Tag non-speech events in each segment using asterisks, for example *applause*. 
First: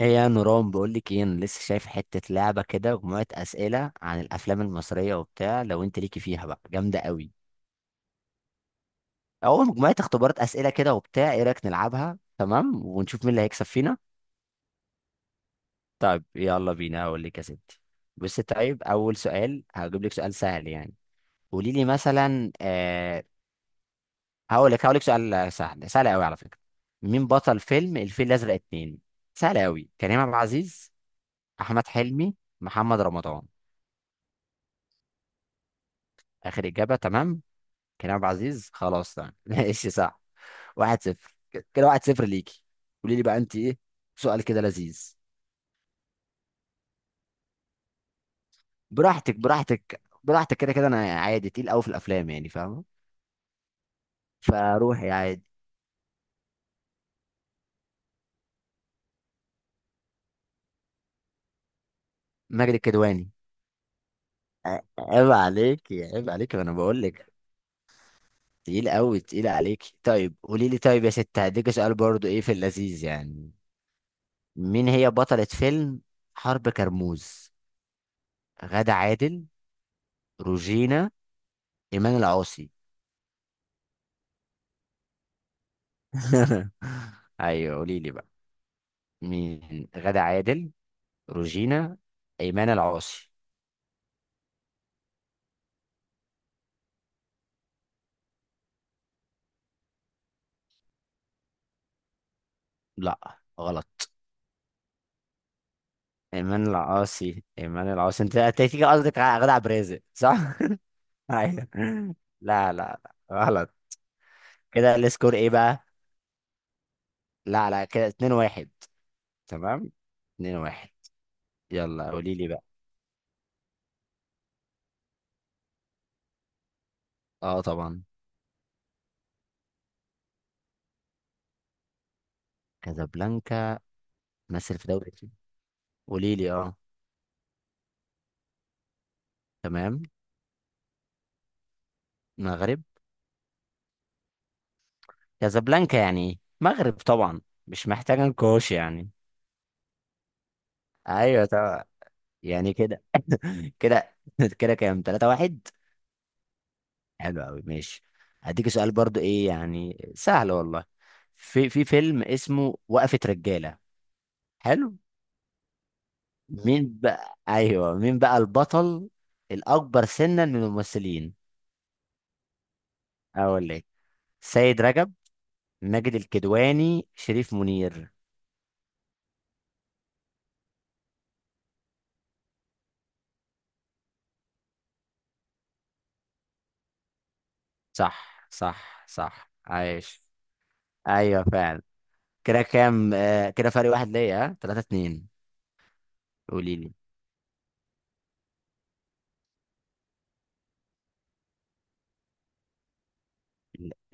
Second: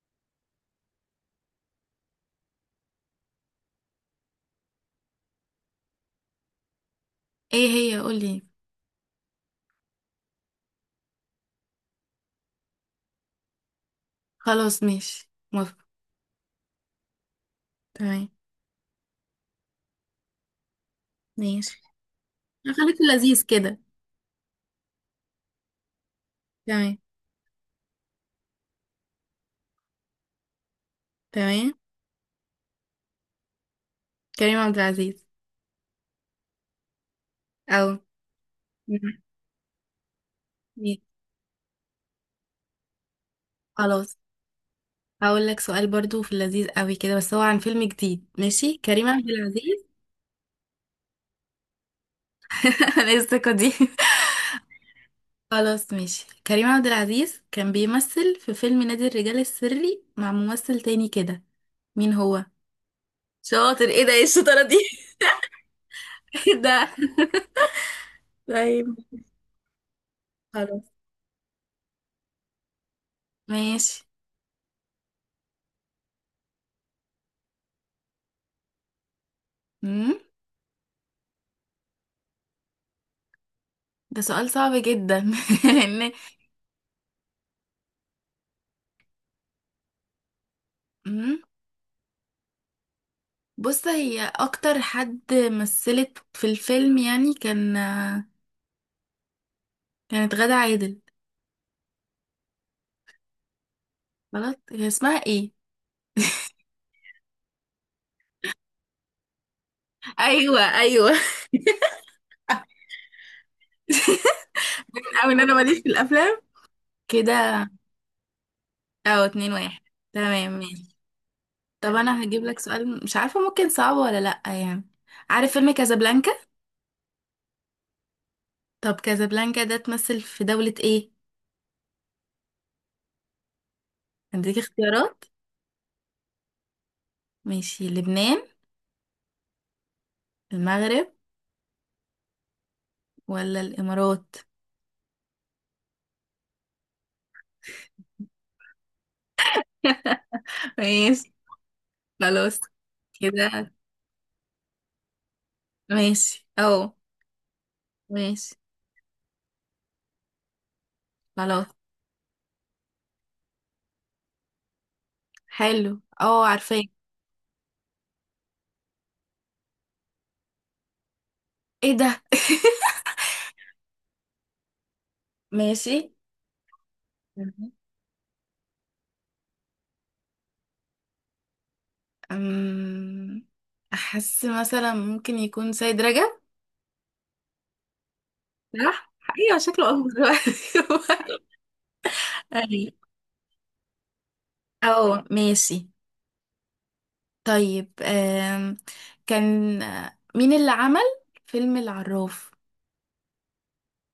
ايه يا نوران، بقول لك ايه، انا لسه شايف حته لعبه كده، مجموعه اسئله عن الافلام المصريه وبتاع، لو انت ليكي فيها بقى جامده قوي، ايه هي؟ قولي. او مجموعه اختبارات اسئله كده وبتاع. ايه رايك نلعبها؟ تمام، ونشوف مين اللي هيكسب فينا. خلاص، ماشي، موافقة. طيب يلا بينا، هقول لك يا ستي. تمام بصي، طيب اول سؤال هجيب لك سؤال سهل يعني. قولي ماشي. لي مثلا خليك في اللذيذ كده. هقول لك سؤال سهل، سهل قوي على فكره. تمام. مين بطل فيلم الفيل الازرق اتنين؟ سهل قوي. كريم عبد العزيز، تمام، احمد حلمي، محمد رمضان. كريم عبد العزيز. اخر اجابه. تمام، او. كريم عبد العزيز، خلاص مم. تمام. *laughs* ماشي صح، ماشي. واحد صفر. كده واحد صفر ليكي. قولي لي بقى انت ايه؟ خلاص، سؤال كده لذيذ. هقول لك سؤال برضو في اللذيذ قوي كده، بس هو عن فيلم جديد. ماشي كريم عبد براحتك العزيز. براحتك براحتك، كده كده انا عادي، تقيل قوي في الافلام يعني، فاهمه؟ *laughs* انا الثقة دي. فروحي عادي. خلاص ماشي. كريم عبد العزيز كان بيمثل في فيلم نادي الرجال السري مع ممثل تاني كده. مين هو؟ ماجد الكدواني. شاطر. ايه ده؟ ايه الشطارة دي؟ عيب عليك، عيب عليك، *laughs* انا ده بقول لك. تقيل طيب قوي، تقيل عليك. طيب قولي لي، خلاص طيب يا ست هديك سؤال برضو ايه في اللذيذ يعني. ماشي. مين هي بطلة فيلم حرب كرموز؟ غادة عادل، مم. روجينا، ايمان العاصي. ده سؤال صعب جدا. *laughs* لان. *laughs* ايوه قولي لي بقى. مين؟ غادة عادل، مم. روجينا، ايمان العاصي. بص، هي اكتر حد مثلت في الفيلم يعني، كان، كانت غادة عادل. لا غلط، غلط. هي اسمها ايه؟ ايمان العاصي ايمان العاصي. انت تيجي قصدك على غادة عبد الرازق، صح؟ ايوه، ايوه. *laughs* ايوه. لا لا لا غلط. كده *laughs* او، السكور ان ايه انا ماليش بقى؟ في الافلام كده. لا لا كده 2-1. او، اتنين واحد. تمام، تمام 2-1. ماشي. طب يلا انا قولي هجيب لي لك بقى. سؤال، مش عارفه ممكن صعب ولا لا يعني. عارف فيلم كازابلانكا؟ اه طبعا. طب كازابلانكا ده تمثل في دولة ايه؟ كازابلانكا هديك مثل في دوري اختيارات. ايه؟ قولي لي اه. ماشي، لبنان، تمام. المغرب، مغرب. ولا الامارات؟ كازابلانكا يعني ايه؟ مغرب طبعا، مش محتاجه نقاش يعني. *laughs* ماشي. ايوه طبعا، خلاص يعني كده. *laughs* كده. كده كده كام؟ 3-1. ماشي اه. حلو قوي ماشي. ماشي هديك سؤال برضو ايه يعني، سهل والله. خلاص. في فيلم اسمه وقفة رجالة. حلو. حلو، اه عارفاه. مين بقى، ايوه مين بقى البطل الاكبر سنا من الممثلين؟ ايه ده؟ اقول لك، سيد رجب، *laughs* ماشي. ماجد الكدواني، شريف مهم. منير. أم... احس مثلا ممكن يكون سيد رجب. صح صح صح. صح، ايوه شكله اكبر عايش. دلوقتي. ايوه فعلا. *laughs* كده أيوة. كام؟ كده فرق واحد ليا، ها 3 اه 2 ماشي. قولي لي. طيب كان مين اللي عمل فيلم العراف؟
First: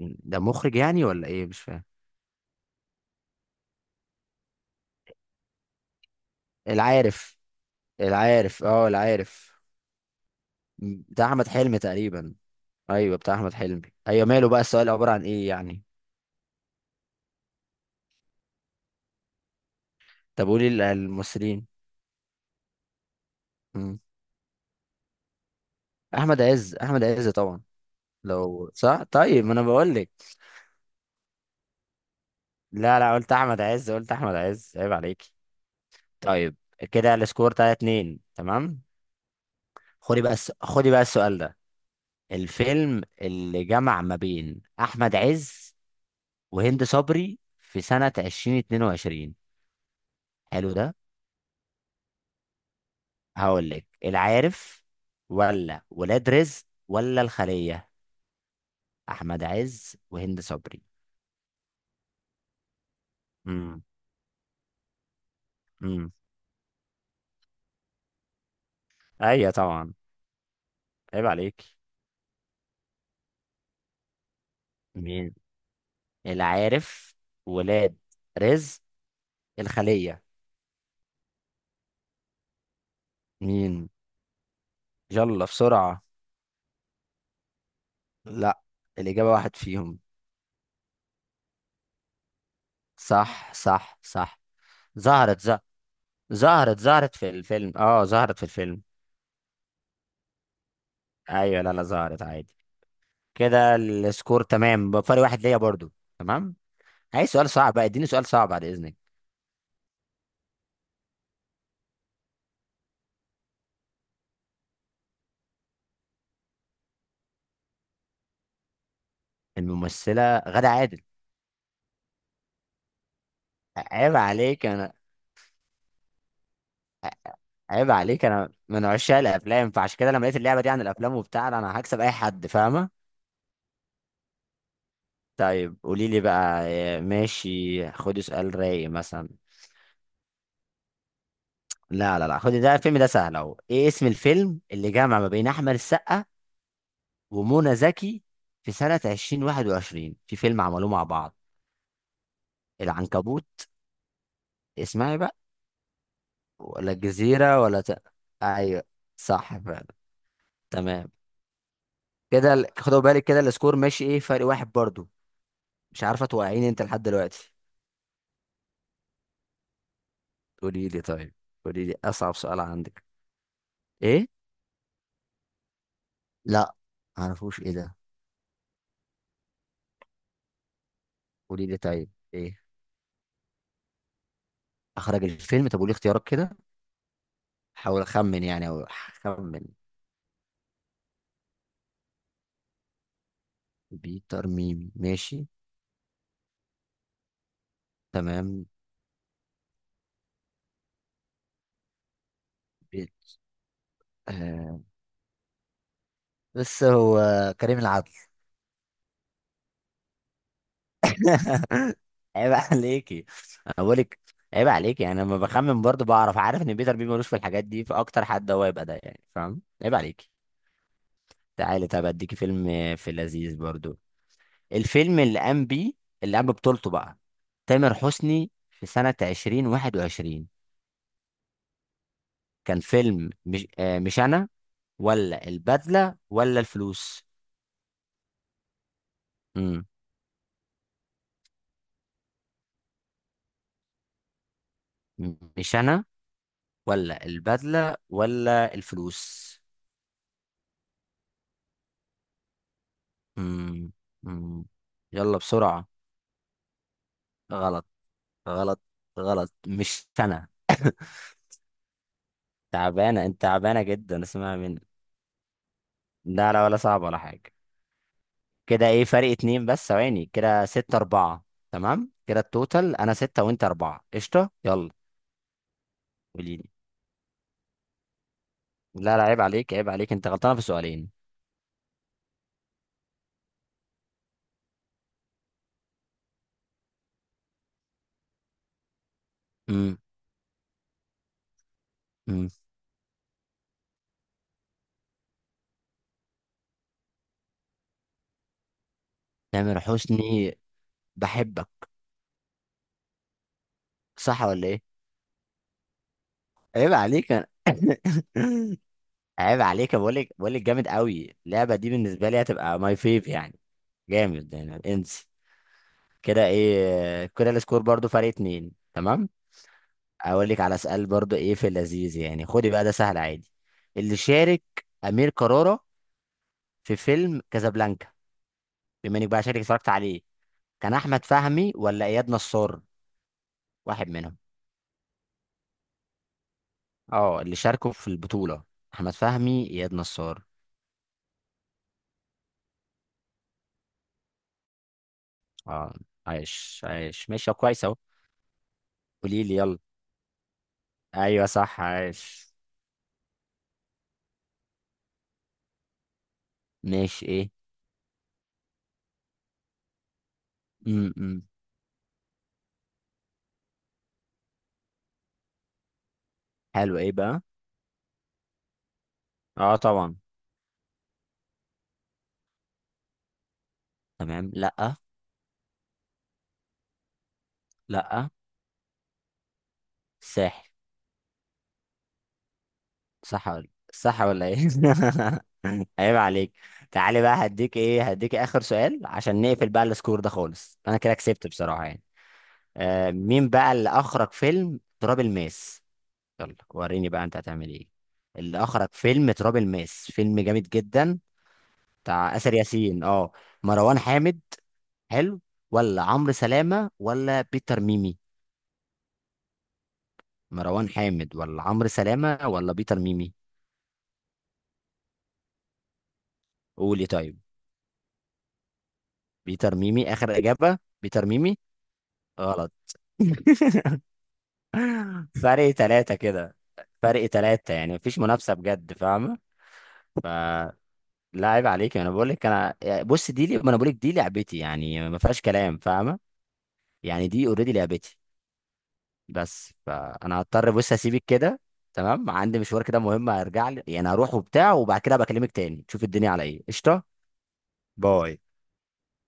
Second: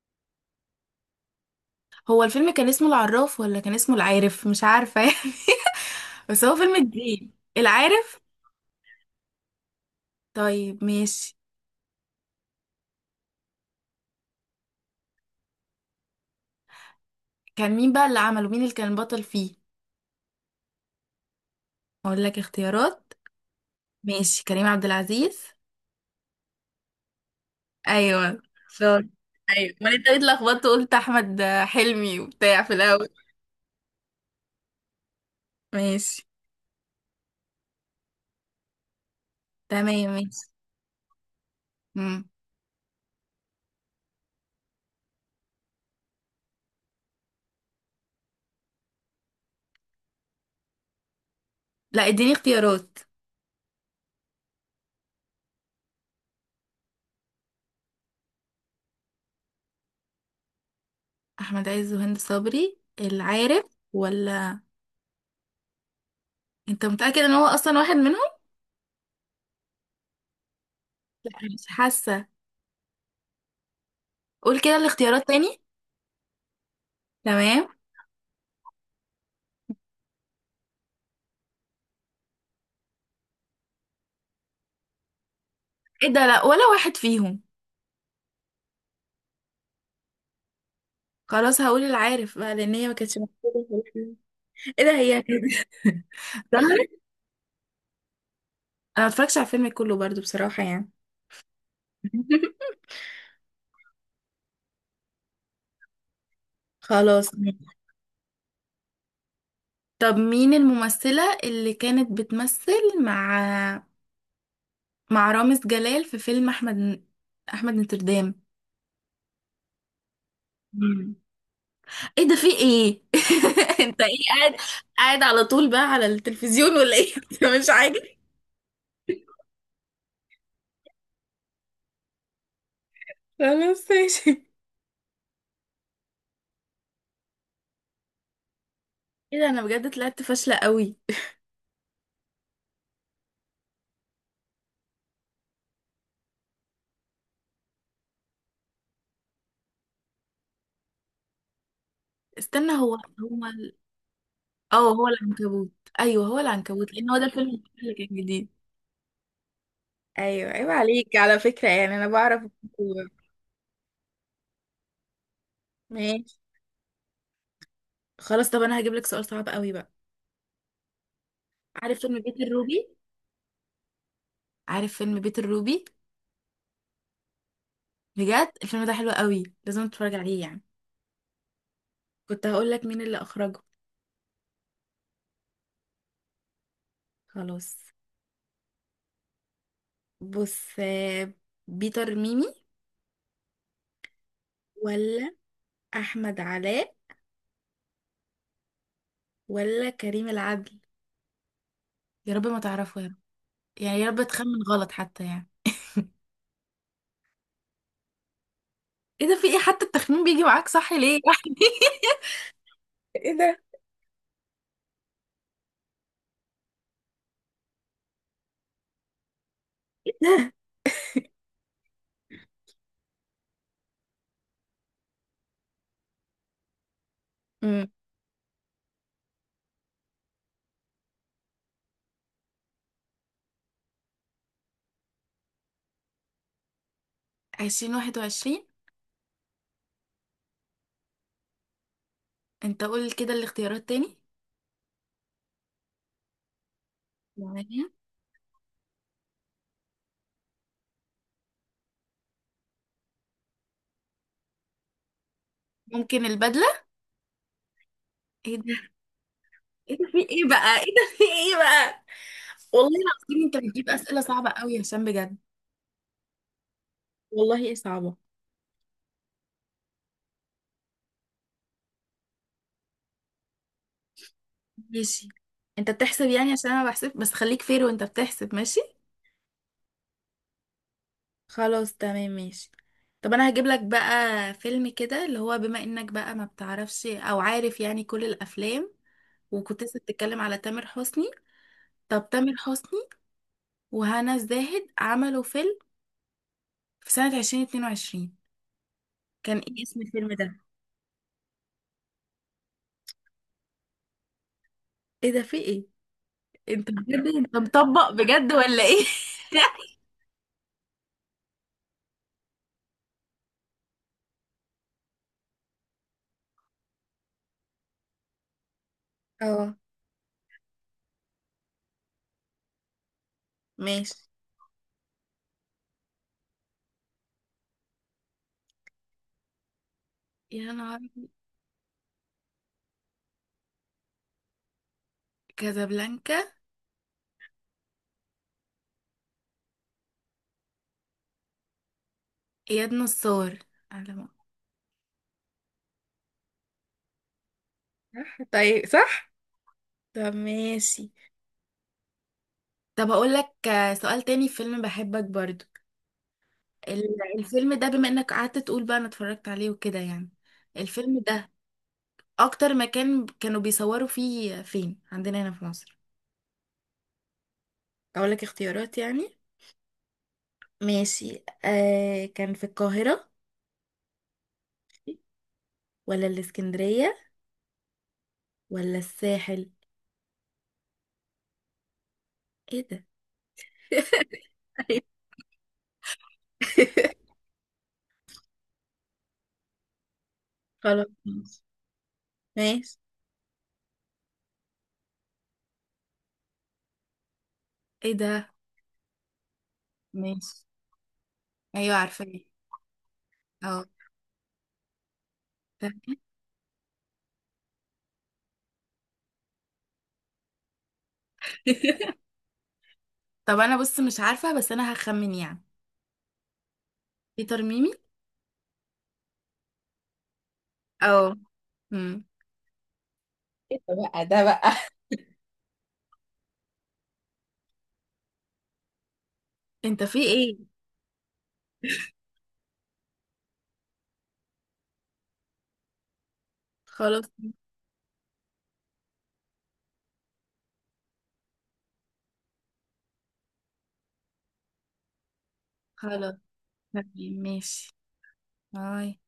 ده مخرج يعني ولا ايه؟ مش فاهم. هو الفيلم كان اسمه العراف ولا كان اسمه العارف، مش عارفة يعني. *laughs* بس هو فيلم جديد. العارف، العارف. العارف، اه العارف. طيب بتاع ماشي. احمد حلمي تقريبا. ايوه بتاع احمد حلمي. ايوه ماله بقى، السؤال عباره عن ايه يعني؟ كان مين بقى اللي عمله؟ مين اللي كان بطل فيه؟ طب قولي الممثلين. اقول لك اختيارات. مم. ماشي، كريم عبد العزيز. احمد عز، احمد عز طبعا. ايوه لو صح شاطر. طيب، ما انا ايوه ما بقول انت لك. ليه اتلخبطت وقلت احمد حلمي وبتاع في لا الاول؟ لا، قلت احمد عز، قلت احمد عز، عيب عليكي. ماشي. طيب، كده السكور 3-2 تمام. تمام خدي بقى ماشي. خدي بقى السؤال ده. مم. الفيلم اللي جمع ما بين احمد عز وهند صبري في سنه 2022، حلو ده. لا اديني اختيارات. هقول لك العارف، ولا ولاد رزق، ولا الخلية. أحمد عز وهند صبري. احمد عز وهند صبري، العارف امم. ولا؟ امم. انت متأكد ان هو اصلا واحد منهم؟ أيوة طبعا، عيب لا مش عليك. حاسه. قول كده الاختيارات مين؟ تاني. العارف، تمام. ولاد رزق، الخلية. مين؟ يلا بسرعة. ايه ده؟ لا ولا واحد فيهم. لا، الإجابة واحد فيهم. خلاص هقول العارف بقى، لان هي ما كانتش صح موجوده في صح الفيلم. صح. ايه ده؟ هي ظهرت ز... ظهرت، ظهرت؟ ظهرت في الفيلم، اه ظهرت في الفيلم. انا متفرجتش على الفيلم كله برضو بصراحة يعني. ايوه لا لا، ظهرت عادي. *laughs* كده السكور تمام بفرق واحد ليا برضو. تمام. عايز خلاص سؤال ماشي. صعب بقى، اديني سؤال صعب بعد اذنك. طب مين الممثلة اللي كانت بتمثل مع رامز جلال في فيلم احمد نوتردام؟ الممثله غادة عادل. مم. ايه ده، في ايه؟ *laughs* انت ايه عيب قاعد عليك انا، قاعد على طول بقى على التلفزيون ولا ايه؟ *laughs* انت مش عيب عاجب. عليك، انا من عشاق الافلام، فعشان كده لما لقيت اللعبه دي عن الافلام وبتاع، لا، انا هكسب اي حد، فاهمه. خلاص ماشي. طيب قولي لي بقى إيه، ماشي خدي سؤال رايق مثلا. ايه ده، انا بجد طلعت فاشلة قوي. لا لا لا، خدي ده الفيلم ده سهل اهو. ايه اسم الفيلم اللي جمع ما بين احمد السقا ومنى زكي في سنه 2021، في فيلم عملوه مع بعض؟ استنى، العنكبوت، اه هو اسمعي بقى، العنكبوت. ايوه هو العنكبوت، ولا لان هو ده الفيلم الجزيره ولا اللي كان جديد. ايوه، صح فعلا. ايوه ايوه، تمام، عليك على فكرة يعني، انا بعرف كده خدوا الكورة. بالك، كده السكور ماشي ايه، فرق واحد برضو. مش عارفه ماشي. توقعيني انت لحد دلوقتي. خلاص طب انا هجيب لك سؤال صعب قوي بقى. قولي لي طيب، قولي لي عارف فيلم اصعب بيت سؤال الروبي؟ عندك. ايه؟ عارف فيلم بيت الروبي؟ لا، معرفوش، ايه ده؟ بجد الفيلم ده حلو قوي، لازم تتفرج عليه يعني. قولي لي طيب كنت ايه. هقول لك مين اللي اخرجه. اخرج الفيلم؟ طب قولي اختيارات كده، خلاص حاول اخمن يعني، او اخمن. بص، بيتر ميمي، بيتر ميمي، ولا ماشي. احمد علاء، تمام. ولا كريم العدل؟ يا رب ما تعرفه يا رب، بيت يعني يا رب تخمن آه. غلط حتى يعني. بس هو كريم العدل. ايه ده، في ايه؟ حتى التخمين بيجي معاك صح ليه يعني؟ *laughs* عيب *laughs* عليكي، ايه ده. انا بقولك، عيب عليكي، يعني لما بخمن برضو بعرف، عارف ان بيتر بيبي ملوش في الحاجات دي، فاكتر حد هو يبقى ده يعني، فاهم؟ عيب عليكي. *laughs* تعالي، طب اديكي فيلم في لذيذ برضو. الفيلم اللي قام بيه، اللي قام ببطولته بقى امم. تامر حسني في سنة 2021، كان فيلم مش مش انا، ولا البدلة، ولا الفلوس. 2021؟ امم. انت قول كده الاختيارات تاني. مش انا، ولا معايا. البدلة، ولا الفلوس. امم. امم. يلا بسرعة. ممكن البدلة. غلط. ايه غلط. ده؟ غلط، ايه ده مش في ايه انا. بقى؟ ايه *coughs* ده في ايه بقى؟ والله تعبانة انت، العظيم انت تعبانة بتجيب اسئلة جدا، صعبة اسمع قوي يا مني. هشام بجد. لا لا، ولا صعب ولا حاجة. والله ايه، صعبة. كده ايه، فرق اتنين بس، ثواني، كده ستة أربعة. تمام، كده التوتال أنا ستة وأنت أربعة، قشطة يلا. ماشي. انت بتحسب يعني؟ قوليلي. عشان انا بحسب، بس خليك فير وانت بتحسب. ماشي. لا لا، عيب عليك، عيب عليك، أنت غلطانة في سؤالين. خلاص تمام ماشي. طب انا هجيب لك بقى فيلم كده اللي هو، بما انك بقى ما بتعرفش او عارف يعني كل الافلام، وكنت امم. لسه بتتكلم على تامر حسني. طب امم. تامر حسني وهنا الزاهد عملوا فيلم في سنة 2022، كان تامر ايه اسم الفيلم حسني، ده؟ بحبك، صح ولا إيه؟ ايه ده في ايه؟ انت *laughs* عيب بجد عليك أنا. انت مطبق *clears throat* بجد *laughs* ولا ايه؟ عيب عليك، *laughs* بقول لك جامد قوي اللعبة دي، بالنسبة لي هتبقى ماي فيف يعني. جامد يعني، انسي. كده ايه، كده السكور برضو فرق اتنين تمام. اه اقول لك على سؤال برضو ايه في اللذيذ يعني، خدي بقى ده سهل عادي. ماشي. اللي شارك امير كرارة في فيلم كازابلانكا، بما انك بقى شارك اتفرجت عليه، يا كان نهار. احمد فهمي ولا اياد نصار؟ واحد منهم. كازابلانكا. اه، اللي شاركوا في البطولة، احمد فهمي، اياد نصار. اياد نصار. على ما- اه، عايش عايش، ماشي كويس اهو. صح طيب صح. قولي لي يلا. طب ماشي. ايوه صح، عايش. طب اقول لك سؤال تاني في فيلم بحبك برضو. ماشي ايه. الفيلم ده، بما انك قعدت تقول بقى انا اتفرجت عليه وكده يعني، الفيلم امم. ده اكتر مكان كانوا بيصوروا فيه فين عندنا هنا في مصر؟ حلو ايه بقى. اقول لك اختيارات يعني. اه طبعا. ماشي، آه كان في القاهرة، تمام. لا. ولا الإسكندرية، لا. ولا الساحل؟ ساحل. ايه ده. صح ولا، *laughs* صح ولا ايه؟ أيوة. *laughs* عيب عليك. تعالي بقى هديك ايه، هديك اخر سؤال عشان نقفل بقى السكور ده خالص، انا خلاص كده كسبت ماشي. بصراحة يعني. ماشي. مين بقى اللي اخرج فيلم تراب الماس؟ يلا وريني بقى انت هتعمل ايه. ايه ده. اللي اخرج فيلم تراب الماس، فيلم ماشي. جامد جدا، ايوه بتاع عارفة. آسر ياسين، اه. اه مروان حامد. حلو. ولا فاهمة. عمرو سلامة ولا بيتر ميمي. مروان حامد ولا عمرو *laughs* سلامة ولا بيتر ميمي. طب انا بص، مش عارفة بس انا هخمن يعني. قولي طيب. بيتر ميمي. بيتر ميمي. اخر اجابة، بيتر اه. ميمي؟ امم. غلط. *laughs* ايه ده بقى، ده بقى. فرق ثلاثة كده، فرق ثلاثة، يعني مفيش منافسة بجد فاهمة. انت في ايه؟ فلا، عيب عليك، انا بقول لك انا يعني، بص دي ما انا بقول لك دي لعبتي يعني، ما فيهاش كلام، فاهمة؟ خلاص. يعني دي اوريدي لعبتي. بس فانا هضطر بص اسيبك كده، تمام؟ عندي مشوار كده مهم، هرجع لي يعني، هروح وبتاع وبعد كده بكلمك تاني، تشوف الدنيا خلاص على ايه، قشطة؟ تمام، ماشي. باي. باي.